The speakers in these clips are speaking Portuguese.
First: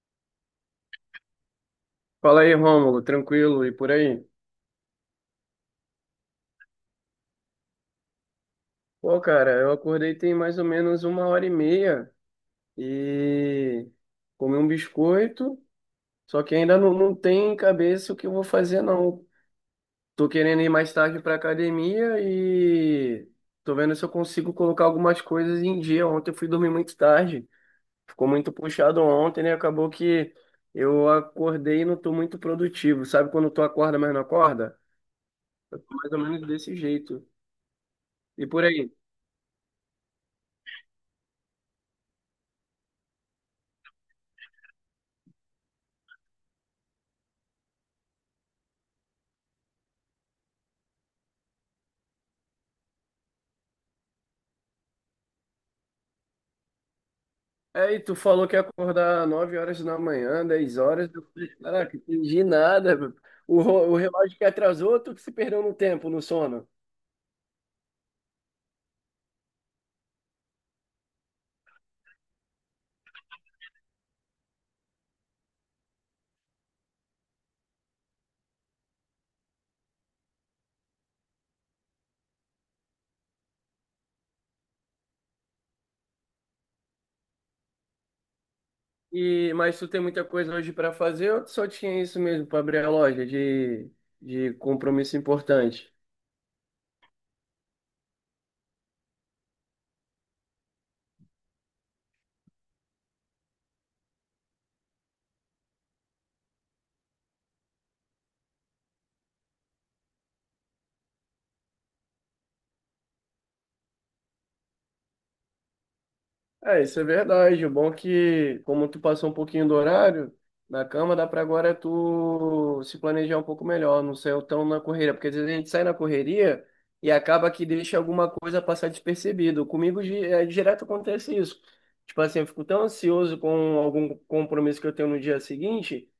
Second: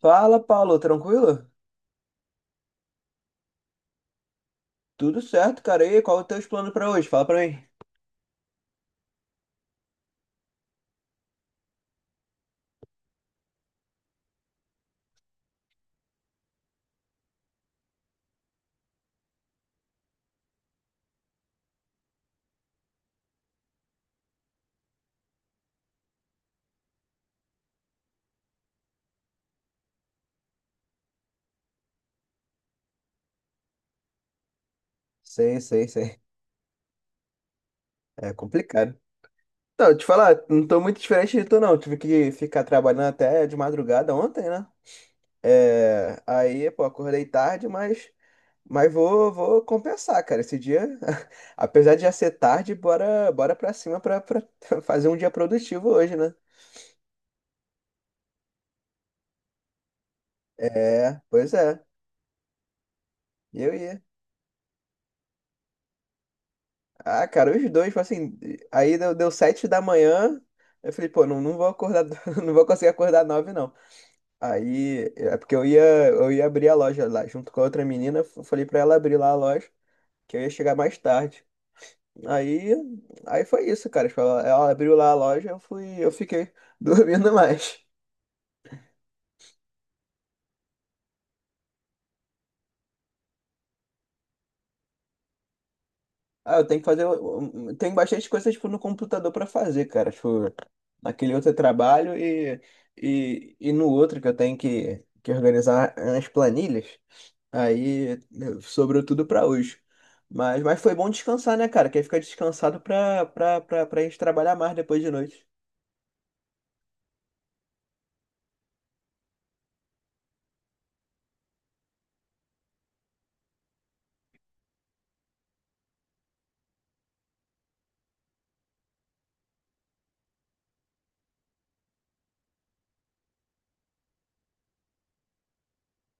Fala, Paulo, tranquilo? Fala aí, Rômulo, tranquilo e por aí? Tudo certo, cara. E aí, qual é o teu plano pra hoje? Fala pra mim. Pô, cara, eu acordei tem mais ou menos uma hora e meia e comi um biscoito, só que ainda não tem em cabeça o que eu vou fazer, não. Tô querendo ir mais tarde pra academia e tô vendo se eu consigo colocar algumas coisas em dia. Ontem eu fui dormir muito tarde, ficou muito puxado ontem, né? Acabou que eu acordei e não tô muito produtivo. Sabe quando tu acorda, mas não acorda? Sei, sei, Mais ou sei. menos desse jeito. É E por aí? complicado. Então, te falar, não tô muito diferente de tu, não. Tive que ficar trabalhando até de madrugada ontem, né? É, aí, pô, acordei tarde, mas, mas vou compensar, cara. Esse dia, apesar de já ser tarde, bora pra cima pra fazer um dia produtivo hoje, né? Aí tu falou que ia acordar 9 horas da manhã, 10 horas. É, Eu falei, pois é. caraca, entendi nada, meu. Eu O ia. relógio que atrasou, tu que se perdeu no tempo, no sono. Ah, cara, os dois, tipo assim, aí deu sete da manhã, eu falei, pô, não vou acordar, não vou conseguir acordar nove, não. Aí, é porque eu ia abrir a loja lá, junto com a outra menina, eu falei pra ela abrir lá a loja, que eu ia chegar mais tarde. Aí, aí foi isso, cara, tipo, ela abriu lá a loja, eu fui, eu fiquei dormindo mais. E, mas tu tem muita coisa hoje para fazer, ou tu só tinha isso mesmo para abrir a loja de compromisso importante? Ah, eu tenho que fazer. Tem bastante coisa, tipo, no computador pra fazer, cara. Tipo, naquele outro eu trabalho e, e no outro que eu tenho que organizar as planilhas. Aí sobrou tudo pra hoje. Mas foi bom descansar, né, cara? Que aí fica descansado pra, pra, pra, pra gente trabalhar mais depois de noite. É, isso é verdade. O bom é que, como tu passou um pouquinho do horário na cama, dá pra agora tu se planejar um pouco melhor, não ser tão na correria, porque às vezes a gente sai na correria e acaba que deixa alguma coisa passar despercebido. É, direto acontece isso. Tipo assim, eu fico tão ansioso com algum compromisso que eu tenho no dia seguinte,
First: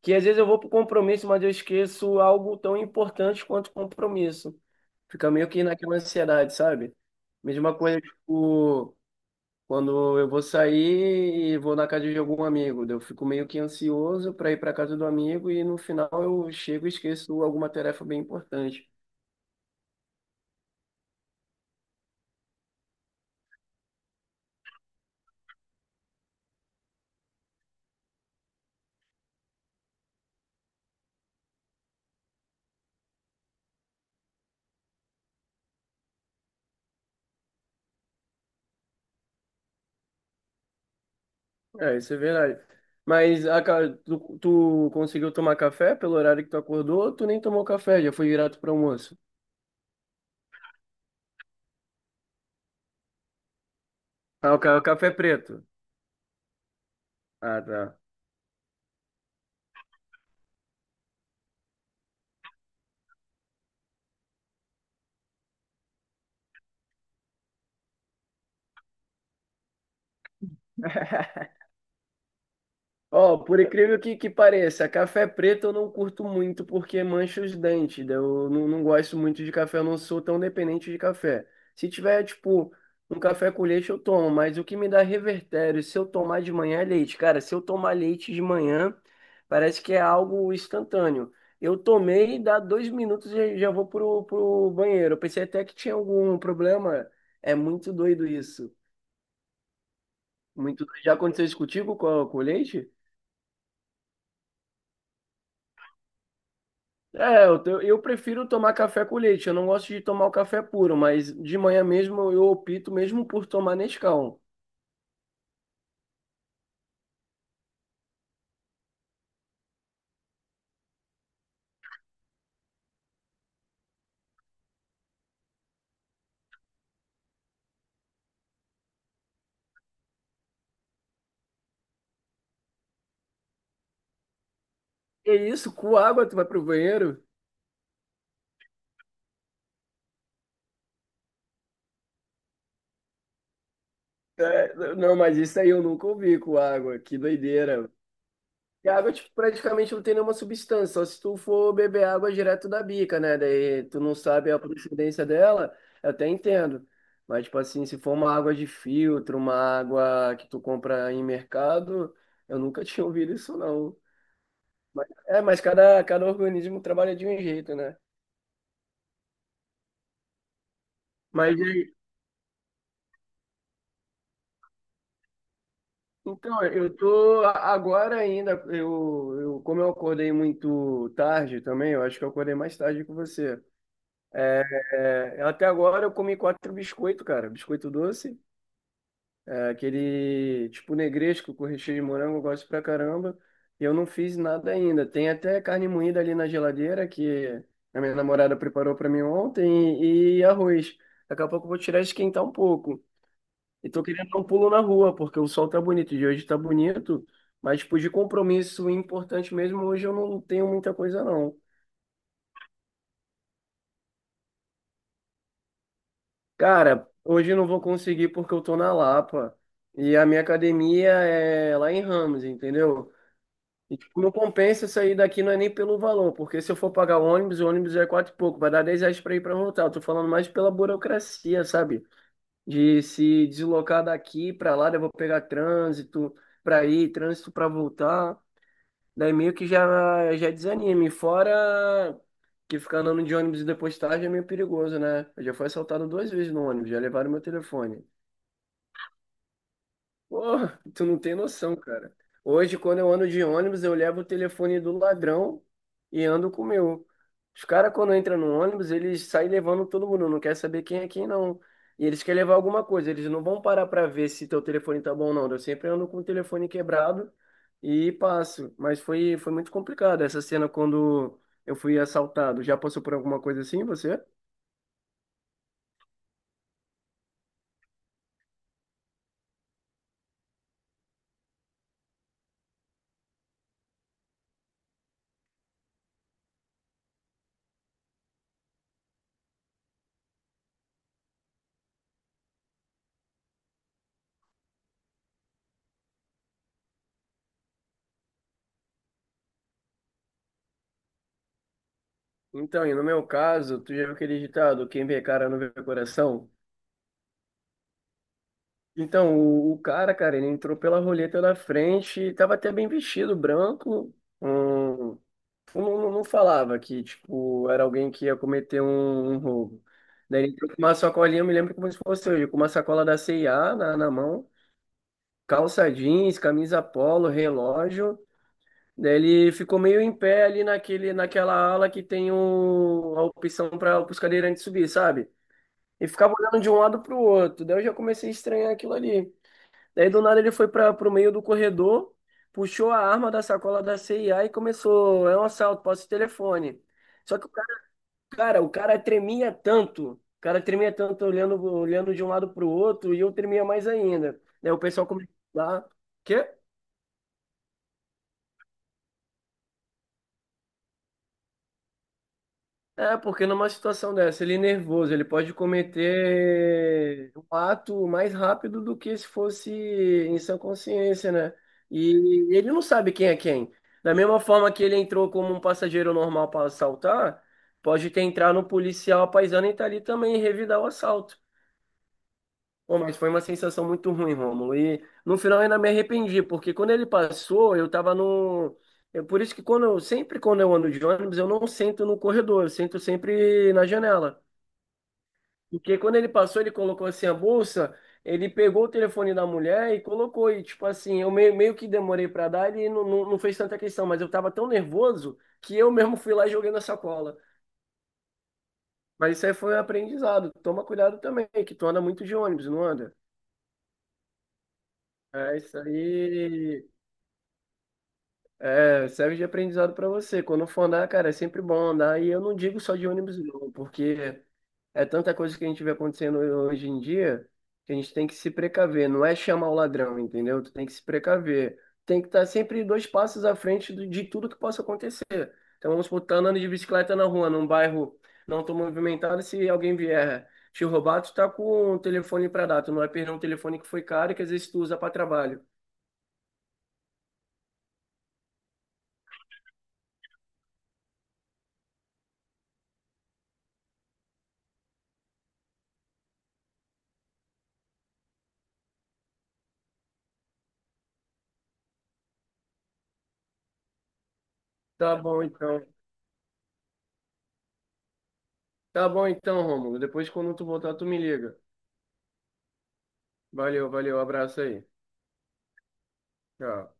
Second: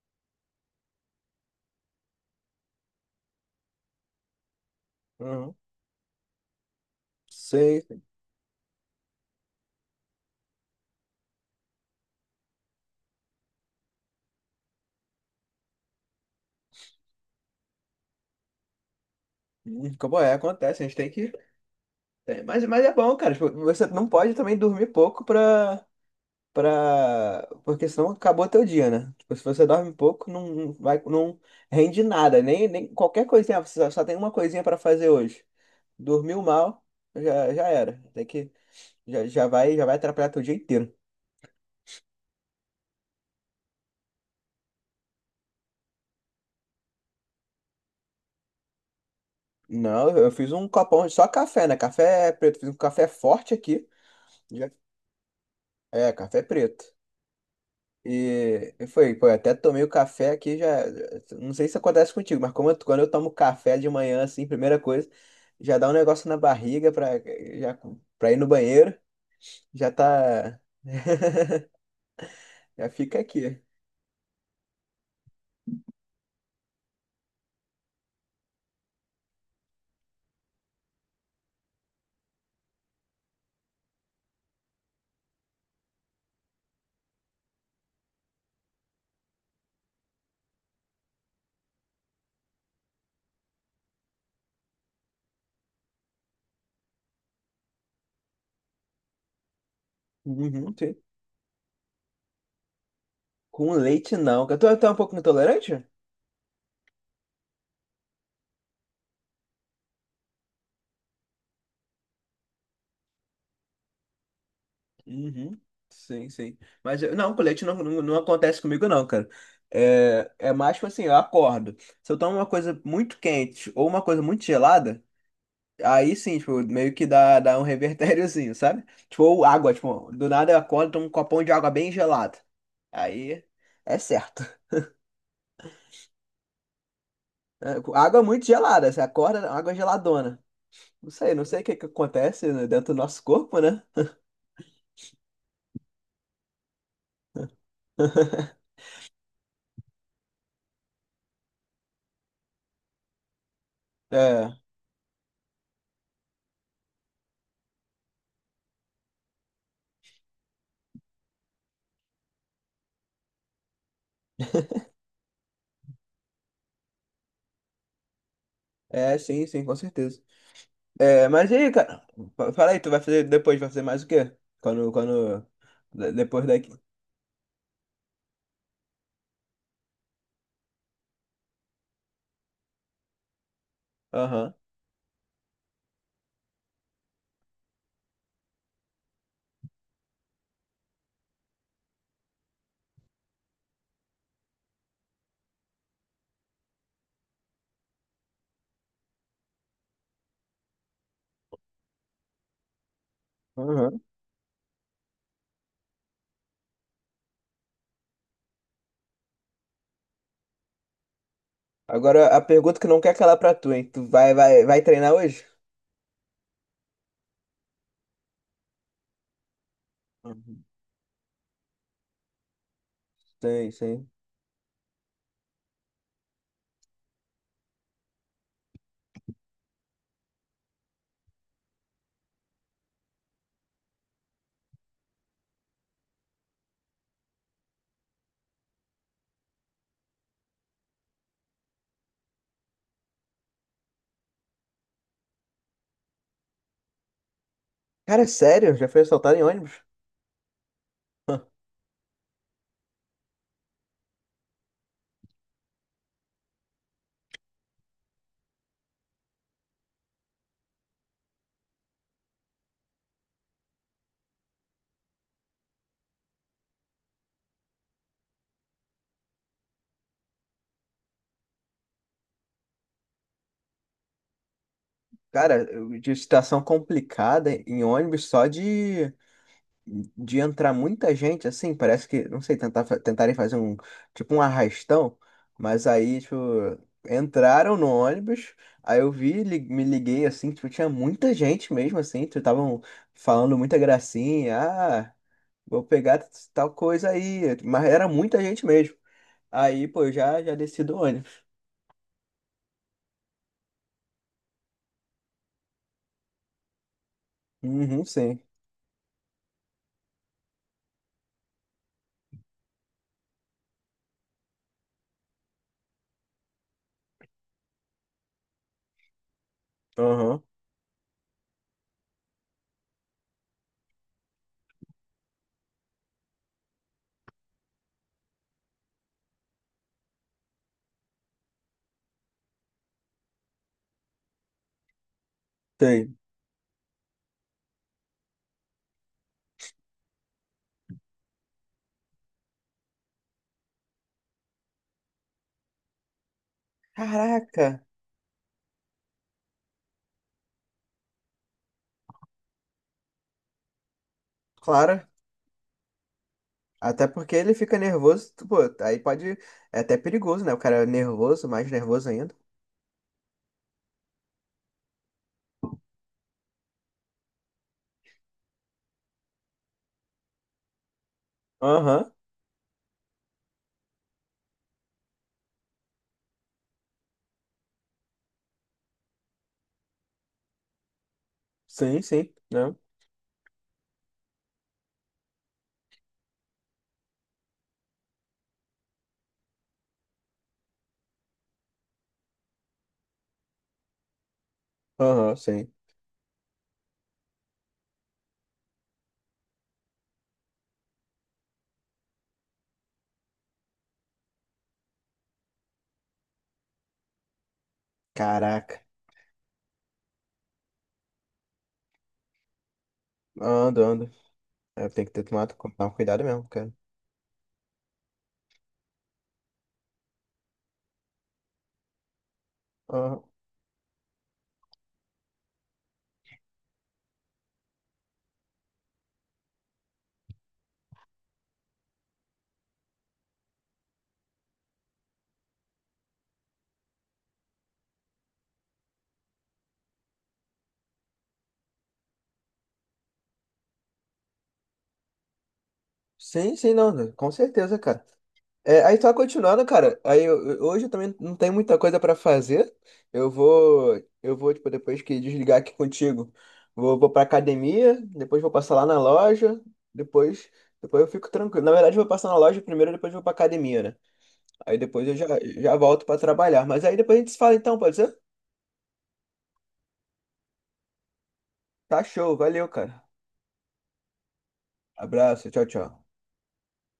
que às vezes eu vou pro compromisso, mas eu esqueço algo tão importante quanto o compromisso. Fica meio Uhum. que naquela ansiedade, sabe? Mesma Sei. coisa, Sei. tipo. Quando eu vou sair e vou na casa de algum amigo, daí eu fico meio que ansioso para ir para casa do amigo e no final eu chego e esqueço alguma tarefa bem importante. Como é, acontece, a gente tem que. Mas é bom, cara. Tipo, você não pode também dormir pouco pra. Porque senão acabou teu dia, né? Tipo, se você dorme pouco, não vai, não rende nada, nem, nem qualquer coisinha, você só tem uma coisinha pra fazer hoje. Dormiu mal, já era. Tem que, já vai atrapalhar teu dia inteiro. É, isso é verdade. Tu, conseguiu tomar café pelo horário que tu acordou ou tu nem tomou café? Já foi direto para almoço? Não, eu fiz um copão de só café, né? Café é preto, fiz um café forte aqui. Já- O café preto. É, café preto. Ah, tá. E foi, pô, eu até tomei o café aqui já. Não sei se acontece contigo, mas quando eu tomo café de manhã, assim, primeira coisa, já dá um negócio na barriga pra, já, pra ir no banheiro, já tá. Já fica Ó, aqui. por incrível que, pareça, café preto eu não curto muito porque mancha os dentes. Daí eu não gosto muito de café, eu não sou tão dependente de café. Se tiver, tipo, um café com leite, eu tomo, mas o que me dá revertério, se eu tomar de manhã é leite. Cara, se eu tomar leite de manhã, parece que é algo instantâneo. Eu tomei, dá 2 minutos e já vou pro banheiro. Eu pensei até que tinha algum problema. É muito doido isso. Uhum, Muito sim. doido. Já aconteceu isso contigo com, o leite? Com leite não. Eu tô um pouco intolerante? Eu prefiro tomar café com leite. Eu não gosto de tomar o café puro, mas de manhã mesmo eu opto mesmo por tomar Nescau. Uhum. Sim, sim. Não, com leite não, não acontece comigo, não, cara. É, é mais tipo assim, eu acordo. Se eu tomo uma coisa muito quente ou uma coisa muito gelada. Aí sim, tipo, meio que dá um revertériozinho, sabe? Tipo, ou água, tipo, do nada eu acordo, tomo um copão de água bem gelada. Aí é certo. Que isso, com água tu vai pro banheiro? É, água muito gelada, você acorda, água geladona. Não sei, não sei o que que acontece, né, dentro do nosso corpo, né? É, não, mas isso aí eu nunca ouvi com água. Que doideira. E a água tipo, praticamente não tem nenhuma substância, só se tu for beber água direto da bica, né? Daí tu não sabe É, a procedência dela, eu até entendo. Mas, tipo assim, se for uma água de filtro, uma água que tu compra em mercado, eu nunca tinha ouvido isso, não. É, mas cada organismo trabalha de um jeito, né? é, sim, sim, com certeza. É, mas e Mas aí, e- cara? Fala aí, tu vai fazer depois, vai fazer mais o quê? Quando, quando, depois então, daqui. Agora ainda, eu como eu acordei muito tarde também, eu acho que eu acordei mais tarde que você. Aham. É, até agora eu comi 4 biscoitos, cara. Biscoito doce, é, aquele tipo negresco com recheio de morango, eu gosto pra caramba. E eu não fiz nada ainda. Tem até carne moída ali na geladeira que a minha namorada preparou pra mim ontem e arroz. Daqui a pouco eu vou tirar e esquentar um pouco. E Uhum. tô querendo dar um pulo na rua, porque o sol tá bonito, de hoje tá bonito, mas tipo, de compromisso importante mesmo, hoje eu não tenho muita coisa não. Agora, a pergunta que não quer calar pra tu, hein? Tu vai treinar hoje? Cara, hoje eu não vou conseguir porque eu tô na Lapa e a minha Uhum. academia é lá em Ramos, entendeu? Sei, E sei. tipo, não compensa sair daqui não é nem pelo valor, porque se eu for pagar o ônibus é quatro e pouco, vai dar 10 reais pra ir pra voltar. Eu tô falando mais pela burocracia, sabe? De se deslocar daqui pra lá, daí eu vou pegar trânsito pra ir, trânsito pra voltar. Daí meio que já, já desanime. Fora que ficar andando de ônibus e depois tarde é meio perigoso, né? Eu já fui assaltado 2 vezes no ônibus, já levaram meu telefone. Cara, é sério, já foi assaltado em ônibus? Pô, tu não tem noção, cara. Hoje, quando eu ando de ônibus, eu levo o telefone do ladrão e ando com o meu. Os caras, quando entram no ônibus, eles saem levando todo mundo, não quer saber quem é quem, não. E eles querem levar alguma coisa, eles não vão parar pra ver se teu telefone tá bom ou não. Eu sempre ando com o telefone quebrado e passo. Mas foi muito complicado essa cena quando eu fui assaltado. Já passou por alguma coisa assim, você? Cara, de situação complicada em ônibus só de entrar muita gente, assim, parece que, não sei, tentarem fazer um, tipo um arrastão, mas aí, tipo, entraram no ônibus, aí eu vi, me liguei, assim, tipo, tinha muita gente mesmo, assim, tipo, estavam falando muita gracinha, ah, vou pegar tal coisa aí, mas era muita gente mesmo. Aí, pô, eu já, já desci do ônibus. Então, e no meu caso, tu já viu aquele ditado, quem vê cara não vê coração? Uhum, sim. Então, o cara, cara, ele entrou pela roleta na frente, e tava até bem vestido, branco. Hum, não falava que, tipo, era alguém que ia cometer um roubo. Aham, Daí ele entrou com uma sacolinha, eu me lembro como se fosse hoje, com uma sacola da C&A na mão, calça jeans, camisa polo, relógio. Daí ele ficou meio em pé ali naquela ala que tem a opção para os cadeirantes subir, sabe? E tem. ficava olhando de um lado pro outro. Daí eu já comecei a estranhar aquilo ali. Daí do nada ele foi para pro meio do corredor, puxou a arma da sacola da CIA e começou, é um assalto, posso o telefone. Só que o cara, Caraca, cara, o cara tremia tanto, o cara tremia tanto olhando, de um lado pro outro e eu tremia mais ainda. Daí o pessoal claro. começou a falar, "Quê? Até porque ele fica nervoso, pô, aí pode. É até perigoso, né? O cara é nervoso, mais nervoso ainda. É, porque numa situação dessa, ele é nervoso, ele pode cometer um ato mais rápido do que se fosse em sã consciência, né? Aham, E ele não sabe quem é quem. Da mesma forma que ele entrou como um passageiro normal para assaltar, pode ter entrado um policial paisano e tá ali também e revidar o assalto. sim, sim, né? Pô, mas foi uma sensação muito ruim, Rômulo. E no final eu ainda me arrependi, porque quando ele passou, eu tava no. É por isso que quando eu, sempre quando eu ando de ônibus, eu não sento no corredor, eu sento sempre na janela. Aham, sim. Porque quando ele passou, ele colocou assim a bolsa, ele pegou o telefone da mulher e colocou. E tipo assim, eu meio que demorei pra dar, ele não fez tanta questão, mas eu tava tão nervoso que eu mesmo fui lá e joguei na sacola. Caraca, Mas isso aí foi um aprendizado. Toma cuidado também, que tu anda muito de ônibus, não anda? ando, ando. É, tem que ter tomado, É, isso tomar cuidado mesmo, cara. aí. É, serve de aprendizado para você. Quando for andar, cara, é sempre bom andar. E eu não digo só de Aham. ônibus, não, porque é tanta coisa que a gente vê acontecendo hoje em dia que a gente tem que se precaver. Não é chamar o ladrão, entendeu? Tu tem que se precaver. Tem que estar sempre 2 passos à frente de tudo que possa acontecer. Então vamos supor, tá andando de bicicleta na rua, num bairro não tão movimentado, se alguém vier te roubar, tu tá com o telefone para dar. Tu não vai perder um telefone que foi caro e que às vezes tu usa para trabalho. Sim, sim, não, com certeza, cara. É, aí tá continuando, cara. Aí hoje eu também não tenho muita coisa pra fazer. Eu vou, eu vou tipo depois que desligar aqui contigo, vou para academia, depois vou passar lá na loja, depois, depois eu fico tranquilo. Na verdade, eu vou passar na loja primeiro, depois vou pra academia, né? Aí depois Tá eu já, bom, já então. volto pra trabalhar. Mas aí depois a gente se fala então, pode ser? Tá bom então, Rômulo. Depois, quando tu voltar, tu me liga. Tá show, valeu, cara. Valeu, valeu. Abraço aí. Abraço, tchau, tchau. Tchau.